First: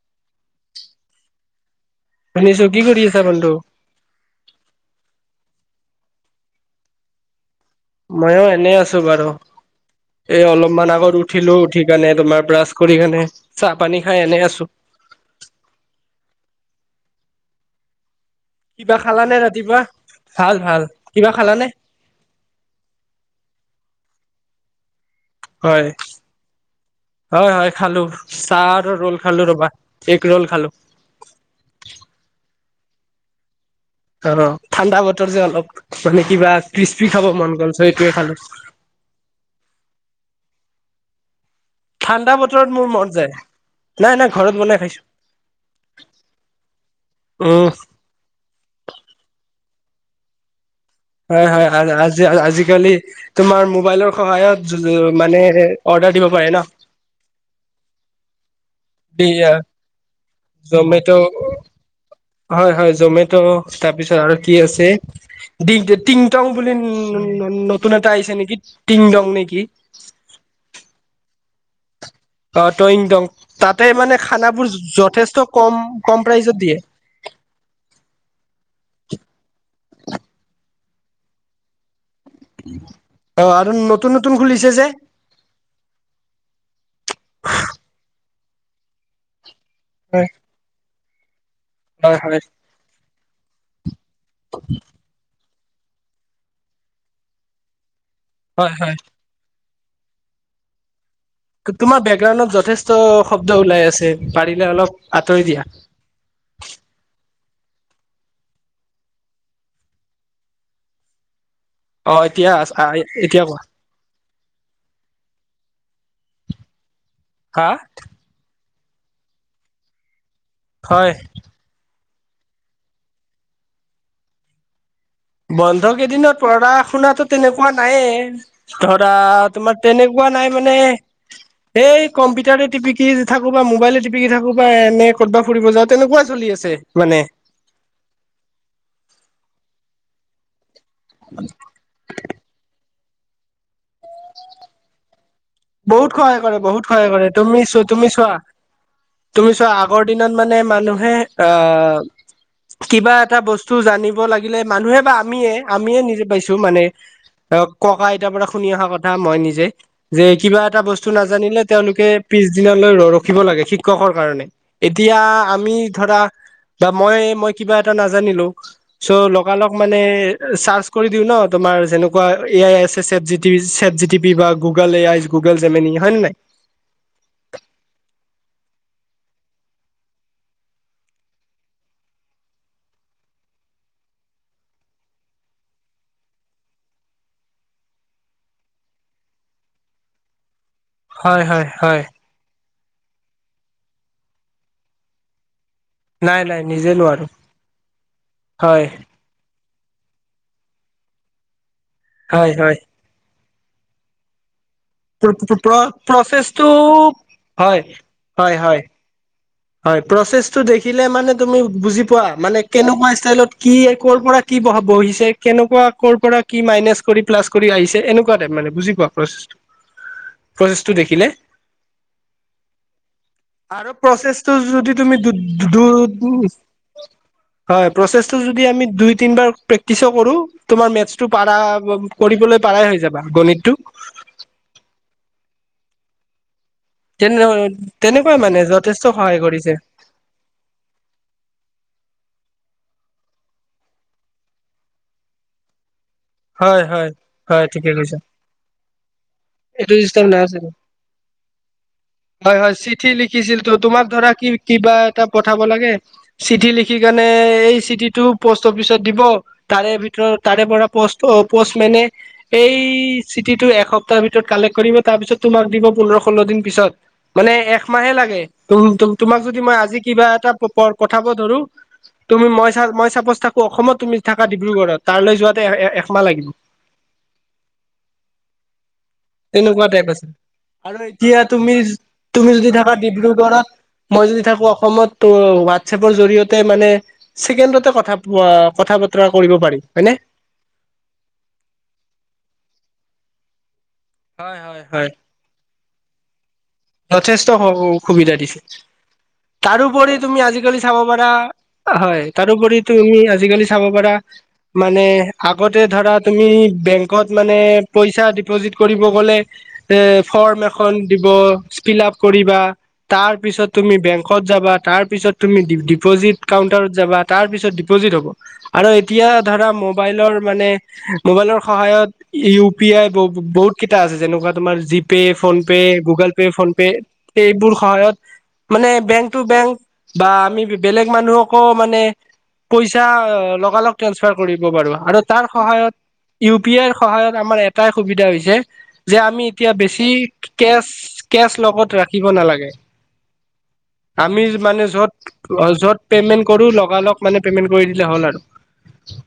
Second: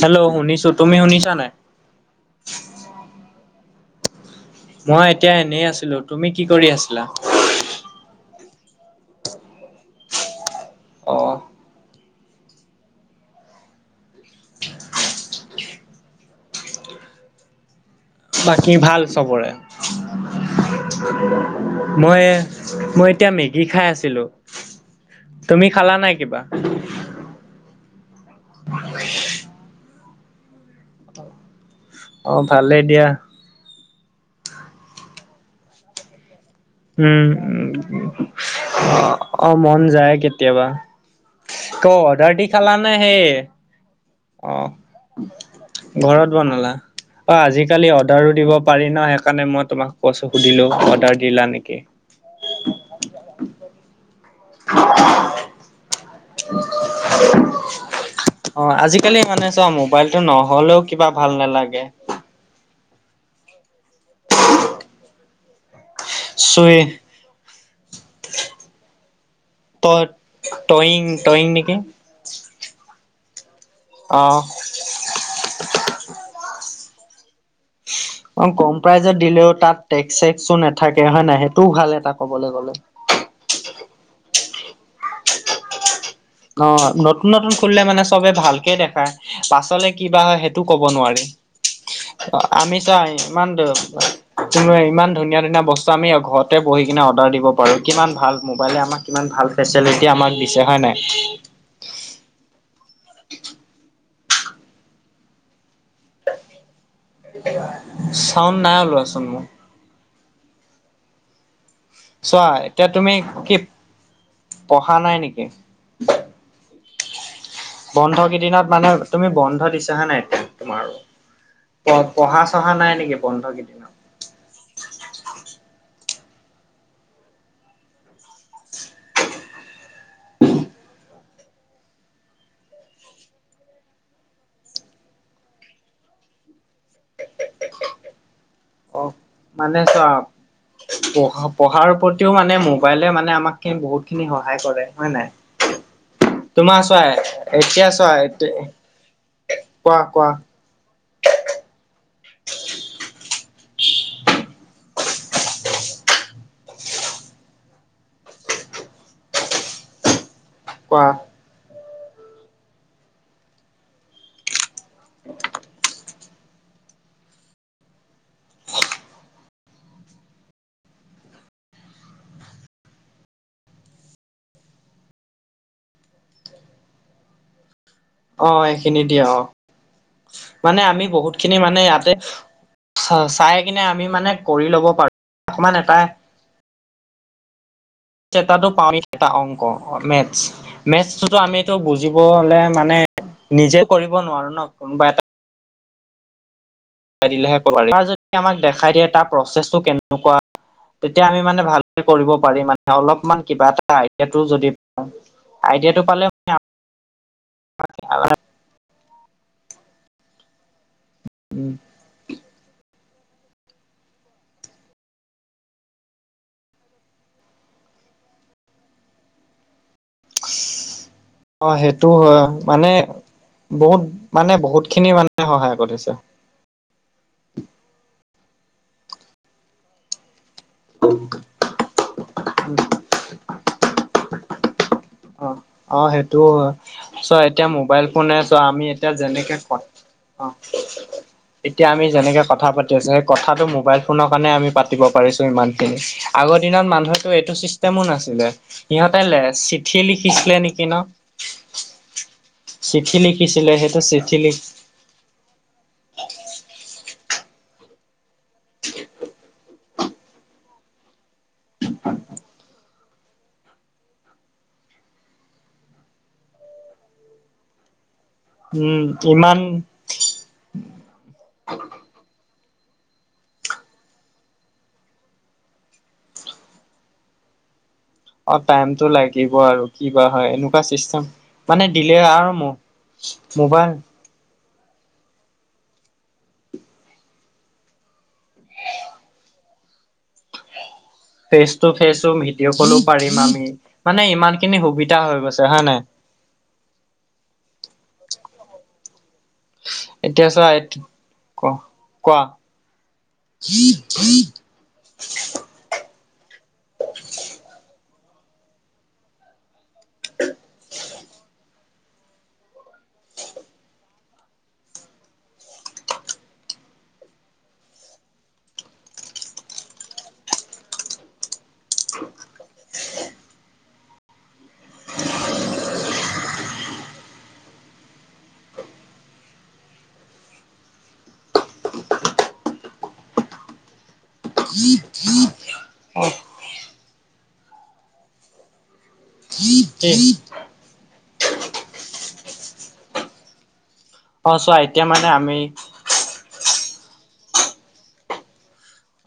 Hello শুনিছো তুমি শুনিছা নাই। শুনিছো কি কৰি আছা বন্ধু। মই এতিয়া এনেই আছিলো তুমি কি কৰি আছিলা। ময়ো এনে আছো বাৰু এই অলপমান আগত অ', উঠিলোও উঠি, সেইকাৰণে তোমাৰ ব্ৰাছ কৰি কেনে চাহ পানী খাই এনে আছো। বাকী কিবা ভাল খালানে চবৰে। ৰাতিপুৱা ভাল ভাল কিবা খালানে মই মই এতিয়া মেগী খাই আছিলো। তুমি হয় খালা নাই কিবা? হয় হয় খালো, চাহ আৰু ৰল খালো ৰবা একগ ৰল খালো। অঁ ভালেই দিয়া। অ ঠাণ্ডা বতৰ যে অলপ মানে কিবা ক্ৰিসপি খাব মন গ'ল সেইটোৱে খালো। অ অ মন যায় কেতিয়াবা। ক অৰ্ডাৰ ঠাণ্ডা দি বতৰত মোৰ খালানে মন সেই যায় নাই নাই ঘৰত অ, বনাই খাইছো ঘৰত বনালা অ উম আজিকালি, অৰ্ডাৰো দিব পাৰি ন সেইকাৰণে মই তোমাক কৈছো সুধিলোঁ, অৰ্ডাৰ দিলা হয় নেকি, হয় আজিকালি তোমাৰ মোবাইলৰ সহায়ত মানে অৰ্ডাৰ দিব পাৰে ন [unintelligible] অ, ‌আজিকালি মানে এইয়া চোৱা মোবাইলটো নহলেও কিবা জমেট' ভাল নালাগে। হয় হয় জমেট তাৰপিছত আৰু কি আছে ডি টিংটং বুলি চুই নতুন এটা আহিছে নেকি টিং দং নেকি। তই টয়িং টয়িং নেকি। অ টয়িং দং, তাতে মানে অ খানাবোৰ যথেষ্ট কম কম প্ৰাইজত দিয়ে। [inaudible] অঁ কম প্ৰাইজত দিলেও তাত টেক্স চেক্সো নাথাকে হয়ে নাই, সেইটোও ভাল এটা কবলৈ গলে। অঁ আৰু নতুন নতুন খুলিছে যে। অঁ নতুন নতুন খুলিলে মানে চবে ভালকে দেখায়, পাছলে- কিবা হয় সেইটো ক'ব নোৱাৰি। হয় অ হয় আমি চা ইমান ত ইমান ধুনীয়া ধুনীয়া বস্তু, আমি ঘৰতে বহি কিনে অৰ্ডাৰ দিব পাৰোঁ, কিমান ভাল হয় মোবাইলে হয় আমাক কিমান ভাল - ফেচেলিটি আমাক দিছে হয় নাই। তোমাৰ বেকগ্ৰাউণ্ডত যথেষ্ট শব্দ ওলাই আছে পাৰিলে অলপ আঁতৰি দিয়া। চাউণ্ড নাই ওলোৱাচোন মোৰ। চোৱা, এতিয়া তুমি এতিয়া কি কোৱা পঢ়া নাই নেকি? হা? বন্ধ কেইদিনত মানে তুমি বন্ধ দিছা হয় নাই, এতিয়া তোমাৰো- হয় প পঢ়া চঢ়া নাই নেকি বন্ধ কেইদিন। বন্ধ কেইদিনত পঢ়া শুনাতো তেনেকুৱা নাইয়ে। ধৰা তোমাৰ তেনেকুৱা নাই মানে। এই কম্পিউটাৰে টিপিকি থাকো বা মোবাইলেটিপিকি থাকো বা এনে ক'তবা ফুৰিব যাও তেনেকুৱা চলি আছে। মানে অ মানে চোৱা, প পঢ়াৰ প্ৰতিও মানে মোবাইলে মানে আমাক- বহুত খিনি সহায় কৰে হয় নাই। বহুত সহায় কৰে তোমাৰ বহুত চোৱা সহায় কৰে। তুমি চোৱা তুমি চোৱা- তুমি চোৱা কোৱা আগৰ কোৱা দিনত মানে মানুহে আহ কিবা এটা বস্তু জানিব লাগিলে মানুহে বা আমিয়ে আমিয়ে নিজে পাইছো মানে। অ ককা আইতাৰ পৰা শুনি অহা কথা মই নিজে, যে কিবা এটা কোৱা বস্তু নাজানিলে তেওঁলোকে পিছ দিনালৈ ৰ ৰখিব লাগে শিক্ষকৰ কাৰণে, এতিয়া আমি ধৰা বা মই মই কিবা এটা নাজানিলো, চ' লগালগ মানে চাৰ্চ কৰি দিও ন তোমাৰ যেনেকুৱা এ আই আছে চট G T chat- GT P বা Google A I Google Gemini হয় নে নাই। অঁ সেইখিনি দিয়ে অঁ, মানে আমি বহুত খিনি মানে ইয়াতে- চাই কিনে আমি মানে কৰি ল'ব পাৰোঁ, অকণমান এটা- এটা পাওঁ, এটা অংক মেথছ, মেথছটো হয় হয় আমিটো হয় বুজি - আকৌ হলে মানে নিজে কৰিব নোৱাৰো ন কোনোবা এটা, নাই নাই। নিজে নোৱাৰো দিলেহে কব পাৰিম, আমাক হয় দেখাই দিয়ে তাৰ প্ৰচেছটো কেনেকুৱা তেতিয়া আমি মানে ভাল কৰিব হয় পাৰি হয় মানে অলপমান কিবা এটা আইডিয়াটো যদি প্ৰ আইডিয়াটো পালে প্ৰচেছটো হয় হয় হয়। হয় প্ৰচেছটো দেখিলে মানে তুমি বুজি পোৱা মানে কেনেকুৱা ষ্টাইলত কি কৰ' পৰা কি ব বহিছে কেনেকুৱা কৰ পৰা কি মাইনাচ কৰি প্লাছ কৰি আহিছে এনেকা কোৱা টাইপ মানে বুজি পোৱা প্ৰচেছটো, প্ৰচেছটো দেখিলে। অ সেইটো হয় মানে আৰু বহুত মান প্ৰচেছটো যদি তুমি দু দূৰ - হয় প্ৰচেছটো যদি আমি দুই তিনিবাৰ প্ৰেক্টিচো কৰো তোমাৰ মেথছটো পাৰা কৰিবলৈ পাৰাই হৈ যাবা গণিতটো। অ অ সেইটোও হয়। চ' তেনে এতিয়া মোবাইল ফোনে তেনেকুৱাই মানে চোৱা আমি যথেষ্ট এতিয়া সহায় যেনেকে কৰিছে কম অঁ এতিয়া আমি যেনেকে কথা পাতি আছো সেই কথাটো মোবাইল ফোনৰ কাৰণে আমি পাতিব পাৰিছো ইমান খিনি। আগৰ হয় দিনত হয় মানুহ এইটো হয় ঠিকে ছিষ্টেমো নাছিলে, সিহঁতে লে চি- টু ৰিষ্টত নাই চাগে হয় হয় চিঠি লিছিল লিখিছিলে ত সেইটো তোমাক ধৰা চিঠি কি লিখ কি কিবা এটা পঠাব লাগে চিঠি লিখি কেনে এই চিঠিটো প'ষ্ট অফিচত দিব, তাৰে ভিতৰত তাৰে পৰা পষ্ট প'ষ্ট মেনে এই চিঠিটো এসপ্তাহৰ ভিতৰত কালেক্ট কৰিব তাৰ পিছত তোমাক দিব পোন্ধৰ ষোল্ল দিন পিছত। মানে একমাহে লাগে উম তোমাক যদি ইমান মই আজি কিবা এটা পঠাব ধৰো তুমি মই চা মই চাপজ থাকো অসমত তুমি থাকা ডিব্ৰুগড়ত তাৰলৈ যোৱাতে একমাহ লাগি- অ টাইম টো লা- দিব আৰু তেনেকুৱা কি টাইপ বা আছে হয় এনেকুৱা আৰু চিষ্টেম এতিয়া তুমি মানে দিলে আও তুমি ম যদি থাকা ডিব্ৰুগড়ত মোবাই- মই যদি থাকো অসমত হোৱাটছএপৰ জৰিয়তে মানে ছেকেণ্ডতে কথা কথা বতৰা কৰিব পাৰি, হয়নে? ফেচ টু ফেচো ভিডিঅ' কলো পাৰিম আমি মানে ইমান হয় খিনি হয় হয়। সুবিধা হৈ গৈছে। হয় নাই? যথেষ্ট সুবিধা দিছে। তাৰোপৰি তুমি এতিয়া চোৱা আজিকালি চাব পাৰা ক হয় কোৱা তাৰোপৰি তুমি আজিকালি চাব পাৰা মানে আগত ধৰা তুমি বেংকত মানে পইচা ডিপজিত কৰিব গলে এ ফৰ্ম এখন দিব ফিল আপ কৰিবা। তাৰ পিছত তুমি বেংকত যাবা, তাৰ পিছত তুমি ডিপ'জিট কাউণ্টাৰত যাবা। তাৰ পিছত ডিপ'জিট হ'ব, আৰু এতিয়া ধৰা মোবাইলৰ মানে মোবাইলৰ সহায়ত ইউ পি আই বহুত কেইটা আছে যেনেকুৱা তোমাৰ GPay, PhonePe, Google phone pay এইবোৰ সহায়ত মানে বেংক টু বেংক বা আমি বেলেগ মানুহকো মানে পইচা লগালগ ট্ৰেন্সফাৰ কৰিব পাৰো আৰু তাৰ সহায়ত অ ইউ পি আইৰ সহায়ত আমাৰ এটাই সুবিধা হৈছে যে আমি এতিয়া বেছি কি কে কেচ লগত ৰাখিব নালাগে। আমি অ চোৱা মানে এতিয়া আমি য'ত য'ত পেমেন্ট কৰো লগা লগ মানে পেমেন্ট কৰি দিলে হ'ল আৰু।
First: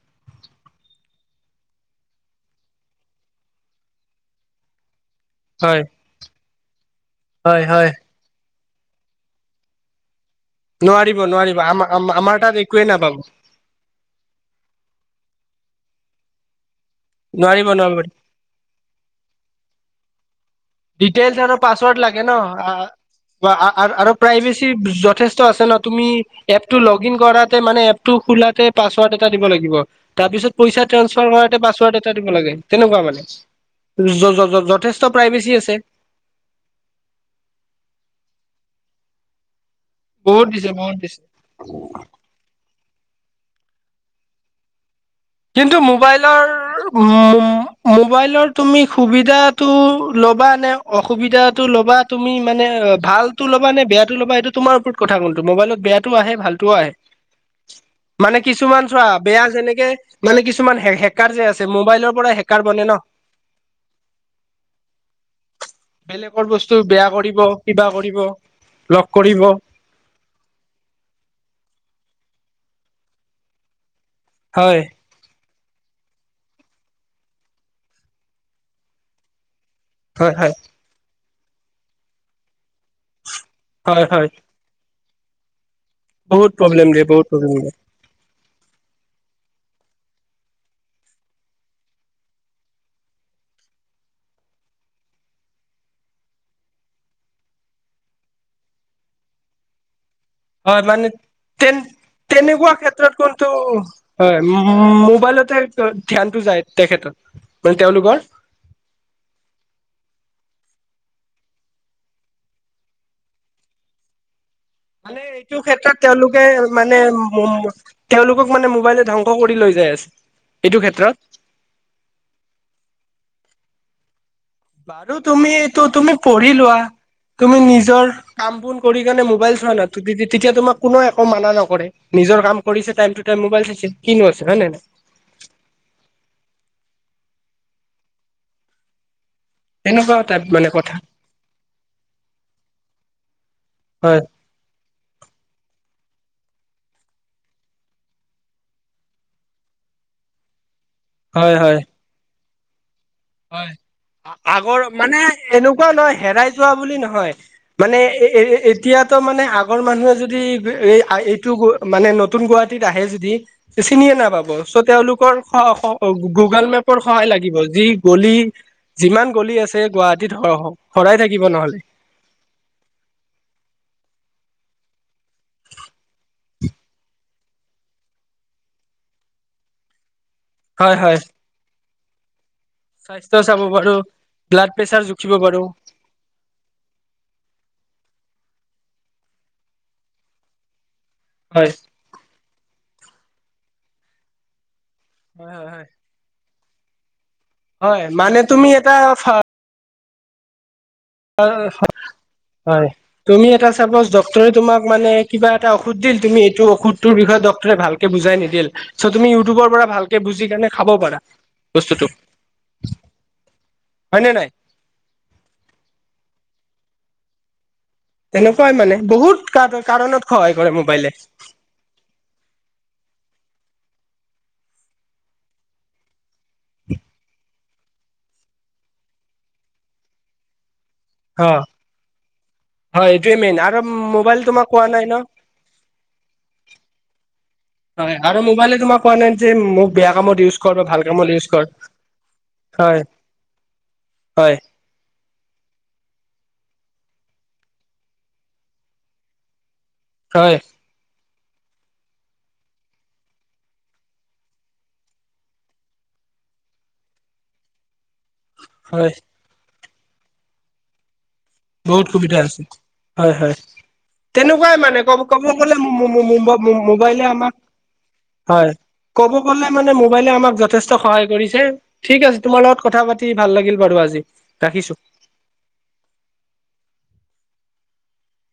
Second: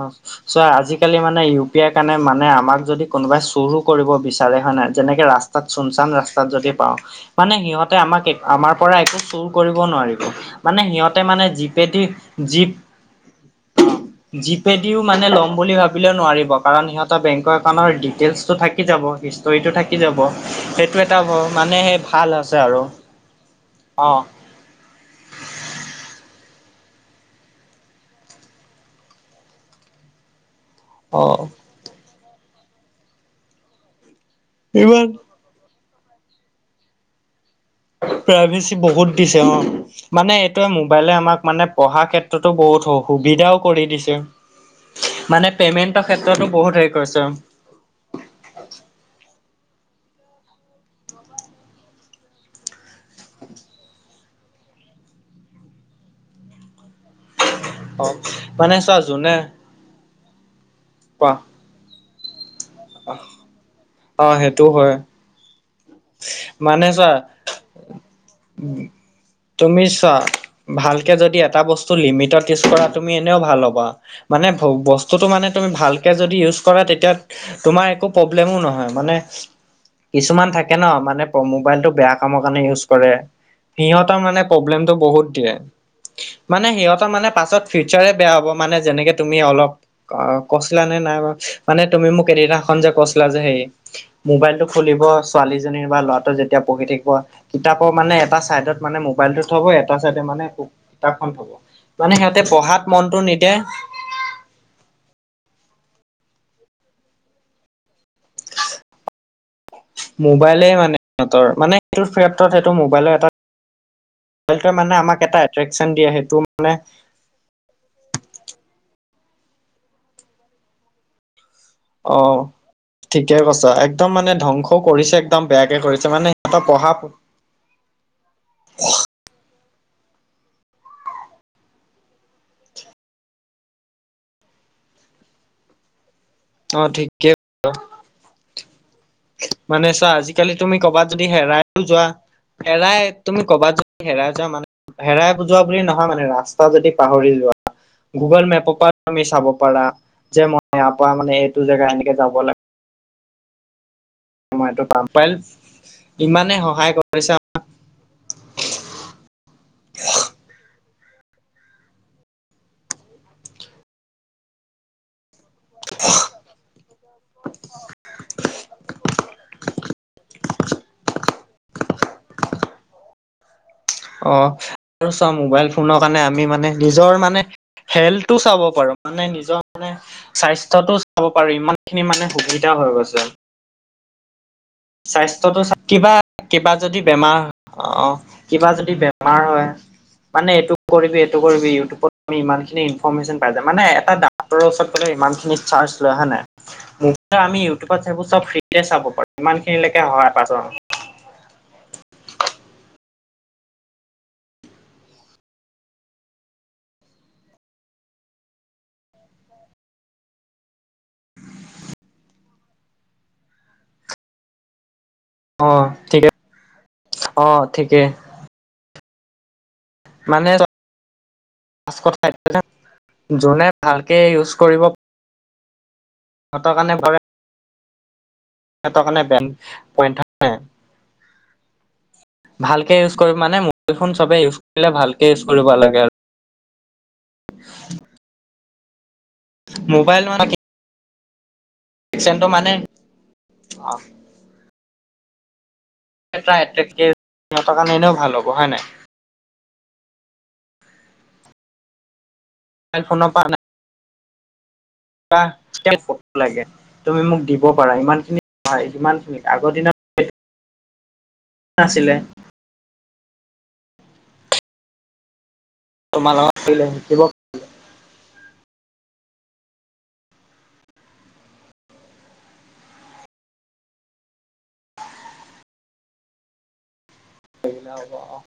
অহ। চোৱা আজিকালি মানে ইউ পি আইৰ কাৰণে মানে আমাক যদি কোনোবাই চুৰো কৰিব বিচাৰে হয় নাই যেনেকে ৰা- তাত হয় চুন চান ৰাস্তাত যদি পাওঁ মানে হয় হয় সিহঁতে আমাক এট- আমাৰ পৰা একো চুৰ কৰিব নোৱাৰিব, মানে নোৱাৰিব সিহঁতে মানে নোৱাৰিব আম জিপেদি আমাৰ তাত জীপ- একোৱে নাপাব। যিপে দিও মানে লম বুলি ভাবিলেও নোৱাৰিব, কাৰণ সিহঁতৰ বেংকৰ নোৱাৰিব একাউণ্টৰ নোৱাৰিব ডিটেইলছ টো থাক- থাকি যাব হিষ্টৰীটো থাকি যাব। সেইটো এটা ডিটেইলছ আৰু মানে সেই পাছৱৰ্ড লাগে ভাল ন আছে আৰু অ আৰু প্ৰাইভেচি যথেষ্ট ত আছে ন তুমি এপ লগ ইন কৰা মানে এপটো খোলাতে পাছৱৰ্ড এটা দিব লাগিব। তাৰ পিছত পইচাত অ ট্ৰান্সফাৰ কৰাতে পাছৱৰ্ড এটা দিব লাগে, তেনেকুৱা মানে, য য য ইমান যথেষ্ট প্ৰাইভেচী আছ- তে প্ৰাইভেচি বহুত দিছে অ মানে বহুত এইটোৱে দিছে বহুত মোবাইলে দিছে আমাক মানে পঢ়া ক্ষেত- তত বহুত সু সুবিধাও কৰি দিছে। মানে কিন্তু পেমেন্টৰ মোবাইলৰ ক্ষেত্ৰতো বহুত হেৰি কৰিছে উম মোবাইলৰ তুমি সুবিধাটো ল'বা নে অসুবিধাটো ল'বা তুমি মানে ভালটো লবা নে বেয়াটো ল'বা এইটো তোমাৰ ওপৰত কথা কোনটো মোবাইলত বেয়াটো আহে ভাল টোও আহে। অ মানে কিছুমান চোৱা বেয়া যেনেকে মানে কিছুমান হে হেকাৰ যে আছে মোবাইলৰ পৰা হেকাৰ বনে ন। আহ অ সেইটোও হয়। বেলেগৰ বস্তু মানে বেয়া চোৱা কৰিব কিবা কৰিব লগ কৰিব উমিষ্যা ভালকে যদি এটা বস্তু লিমিটত ইউজ কৰা তুমি এনেও ভাল হ'বা মানে হয় ব স্তুটো মানে তুমি ভালকে ইউজ কৰা তেতিয়া তোমাৰ একো প্ৰব্লেমো নহয় মানে হয় কিছুমান হয় থাকে ন মানে মোবাইলটো বেয়া কামৰ কাৰণে ইউজ কৰে হয় সিহঁতৰ হয় মানে প্ৰব্লেম টো বহুত দিয়ে, বহুত মানে প্ৰব্লেম দিয়ে সিহঁতৰ বহুত মানে প্ৰব্লেম পাছত দিয়ে ফিউচাৰে বেয়া হ'ব মানে যেনেকে তুমি অলপ অ কৈছিলা নে নাই বা মানে তুমি মোক এদিনাখন যে কৈছিলা যে সেই মোবাইলটো খুলিব ছোৱালী জনীৰ বা ল'ৰাটো যেতিয়া পঢ়ি থাকিব কিতাপৰ মানে এটা চাইডত মানে মোবাইলটোত থ'ব এটা চাইডত মানে হয় মানে কিতাপখন থব তেন মানে সিহঁতে তেনেকুৱা পঢ়াত মনটো ক্ষেত্ৰত কোনটো নিদিয়ে হয় মোবাইলতে ধ্যানটো যায় তেখেত মানে তেওঁলোকৰ [inaudible] মোবাইলে মানে সিহতৰ মানে সেইটো ক্ষেপত সেইটো মোবাইলৰ এটা মোবাইলটো মানে আমাক মানে এটা এইটো এট্ৰেকচন ক্ষেত্ৰত দিয়ে সেইটো তেওঁলোকে মানে মম ম তেওঁলোকক মানে মোবাইলে ধ্বংস কৰি লৈ যায় আছে এইটো ক্ষেত্ৰত অ ঠিকে কৈছা একদম মানে ধ্বং স কৰিছে বাৰু তুমি একদম এইটো বেয়াকে তুমি কৰিছে মানে পঢ়ি সিহতৰ লোৱা পঢ়া তুমি নিজৰ কাম বোন কৰি কানে মোবাইল চোৱা ন তেতিয়া তোমাক কোননেও একো মানা নকৰে নিজৰ কাম কৰিছে টাইম টো টাইম মোবাইল চাইছে কিনো আছে হয় নাই অ ঠিকেই মানে চোৱা তেনেকুৱা টাইপ আজিকালি মানে তুমি কথা কবাত যদি হেৰাইও যোৱা হেৰাই তুমি ক'বাত যদি হয় হেৰাই যোৱা মানে হেৰাই বুজোৱা বুলি নহয় মানে ৰাস্তা যদি পাহৰি যোৱা গুগল মেপৰ পৰা তুমি চাব পাৰা যে মই ইয়াৰ পৰা মানে হয় এইটো হয় জেগা এনেকে যাব লা হয় মই আগৰ এইটো পাম মানে মোবাইল এনেকুৱা নহয় হেৰাই ইমানে যোৱা সহায় বুলি নহয় কৰিছে মানে এতিয়াতো মানে আগৰ মানুহে যদি এই এইটো মানে নতুন গুৱাহাটীত আহে যদি চিনিয়ে নাপাব চ' তেওঁলোকৰ শ শ গুগল মেপৰ সহায় লাগিব যি গলি যিমান গলি আছে এই গুৱাহাটীত স সৰাই থাকিব নহ'লে অ আৰু চা মোবাইল ফোনৰ কাৰণে আমি মানে নিজৰ মানে হেল্থটো চাব পাৰো মানে নিজৰ মানে স্বাস্থ্যতটো হয় হয় চাব পাৰো ইমান খিনি মানে সুবি স্বাস্থ্য চাব পাৰো ব্লাড প্ৰেচাৰ জুখিব স্বাস্থ্যতো পাৰো চা কিবা কিবা যদি বেমাৰ অ কিবা যদি বেমাৰ হয় মানে এইটো কৰিবি হয় কৰিবি ইউটিউবত আমি ইমানখিনি ইনফৰ্মেচন পাই যাম মানে এটা ডাক্তৰ ওচৰত গ'লে ইমানিনি চাৰ্জ লয় হয় নাই মূঠতে আমি হয় ইউটিউবত সেবোৰ মানে চব তুমি ফ্ৰিতে চাব এটা পাৰো ইমান খিনিলেকে সহায় পাইছ। হয় হয় হয় তুমি এটা চাপোজ ডক্টৰে তোমাক মানে কিবা এটা ঔষধ দিল তুমি এইটো ঔষধ তোৰ বিষয়ে ডক্টৰে ভাল কে বুজাই নিদিল চ' তুমি ইউটিউবৰ পৰা ভালকে বুজি কেনে খাব পাৰা বস্তুটো হয় নে নাই অ ঠিকে অ ঠিকে তেনেকুৱাই মানে বহুত কা ত কাৰণত সহায় কৰে মোবাইলে ফ্ৰাষ্ট কথা এইটো যে যোনে ভালকে ইউজ কৰিব হেতৰ কাণে বাবে সেত কাণে বেয়া পইণ্ট হা হ ভালকে হয় ইউজ কৰিব এইটোৱে মানে মেইন আৰু ফোন চবে মোবাইল ইউজ তোমাক কৰিলে কোৱা নাই ন ভালকে ইউজ কৰিব লাগে আৰু হয় আৰু মোবাইলে তোমাক কোৱা নাই যে মোক বেয়া কামত ইউজ কৰ বা ভাল কামত ইউজ কৰ চেনটো মানে হয় অ হয় [unintelligible] ভাল হ'ব হয় নাই? হয়। মাবইল ফন পা নে আ এতিয়াই ফটো লাগে, তুমি মোক দিব পাৰা ইমান খিনি সহায় হয় ইমান খিনি আগৰ দিনত বহুত নাছিলে সুবিধা আছে হয় হয় তেনেকুৱাই মানে কব ক'ব গ'লে মো মো তোমাৰ লগত মো শিকিব মোবাইলে আমাক হয় ক'ব গ'লে মানে মোবাইলে আমাক যথেষ্ট সহায় কৰিছে। ঠিক আছে তোমাৰ লগত কথা পাতি ভাল লাগিল বাৰু আজি ৰাখিছো। [unintelligible]